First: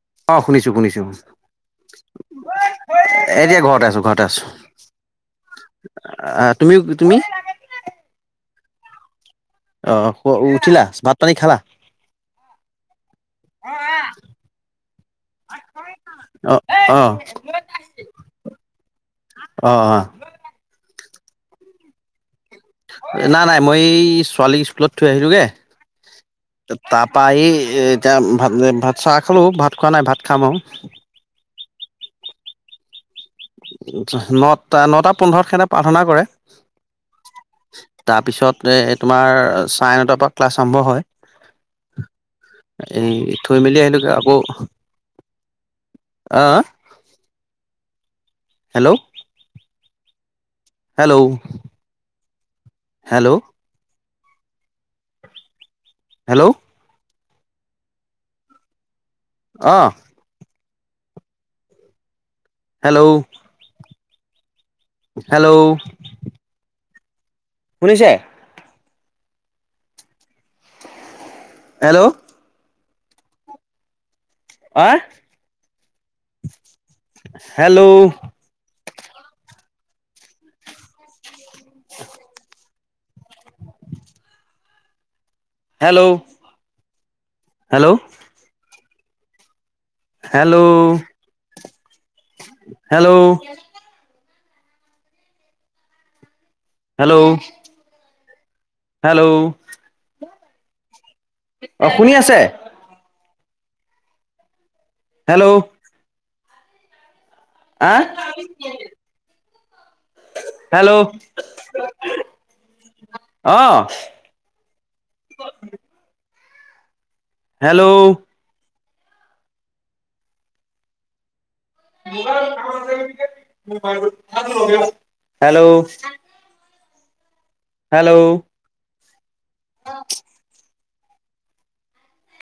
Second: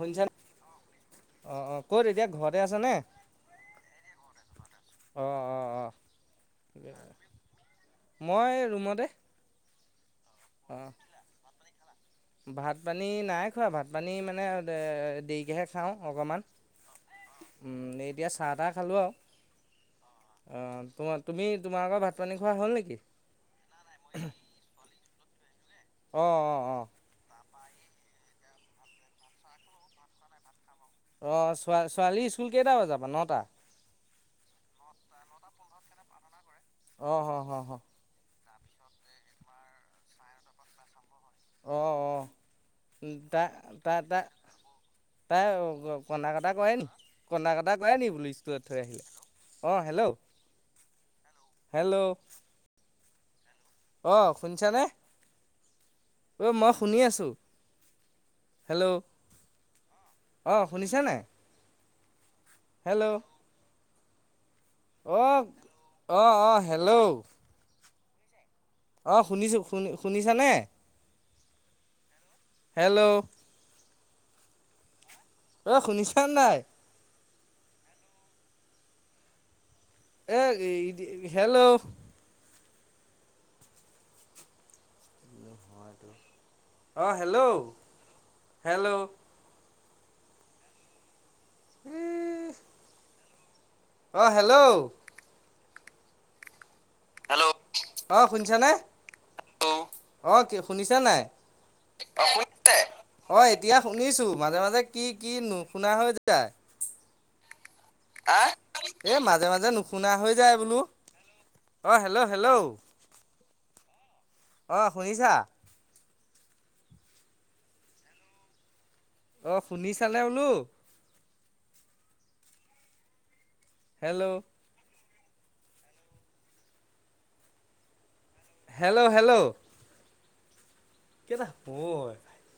শুনিছা নে? অ' শুনিছো-শুনিছো, অ অ ক'ত এতিয়া ঘৰতে আছানে এতিয়া ঘৰতে আছো ঘৰতে আছো, অ অ অ তুমিও তুমি? মই ৰুমতে অ। অ, উঠিলা ভাত পানী খালা ভাত পানী নাই খোৱা ভাত পানী মানে দেৰিকেহে খাওঁ অকণমান অ অ উম এতিয়া চাহ তাহ খালোঁ আৰু অ অ অ তো। তুমি তোমাৰ লোকৰ ভাত পানী। নাই-নাই মই এই ছোৱালী স্কুলত। থৈ আহিলোঁগে। অ অ ত অ তাপা এই। এতিয়া ভাত ভাত চাহ খালোঁ ভাত খোৱা নাই ভাত খাম আৰু। অ' চোৱা-ছোৱালী স্কুল কেইটা বজাৰ পৰা নটা? নটা-নটা পোন্ধৰত হেতে প্ৰাৰ্থনা কৰে। অ হ-হ। যে তোমাৰ চাৰে নটাৰ পৰা ক্লাছ আৰম্ভ হয়। অঁ-অঁ, এই থৈ মেলি আহিলোগে আকৌ তাই-তাই-তাই-তাই কন্দা কটা আহ কৰে নেকি কন্দা কটা কৰে নেকি স্কুল থৈ হেল্ল' আহিলে অঁ হেল্ল' হেল্ল' হেল্ল' হেল্ল' অ শুনিছানে? ঐ হেল্ল' মই শুনি আছো। হেল্ল' অহ অঁ শুনিছা নাই? হেল্ল', অ' হেল্ল' অহ-অহ হেল্ল', অুফ [unintelligible] শুনিছে। অ' শুনিছো শুনি শুনিছানে? হেল্ল', হেল্ল', আহ, অ শুনিছা নাই? হেল্ল' [unintelligible] হেল্ল' হেল্ল' অঁ হেল্ল' হেল্ল' হেল্ল' হেল্ল' অঁ হেল্ল' হেল্ল' অঁ শুনিছানে হেল্ল' অঁ কি শুনিছেন নাই অঁ শুনি আছে হয় এতিয়া শুনিছো মাজে মাজে কি কি হেল্ল' নোশুনা হৈ যায় [unintelligible] আহ আঁহ এ মাজে মাজে [unintelligible] নুশুনা হৈ যায় বোলো হেল্ল' অঁ হেল্ল' হেল্ল' অ অঁ শুনিছা হেল্ল' অঁ শুনিচানে বোলো hello [unintelligible] [unintelligible] hello hello hello hello [unintelligible] [unintelligible]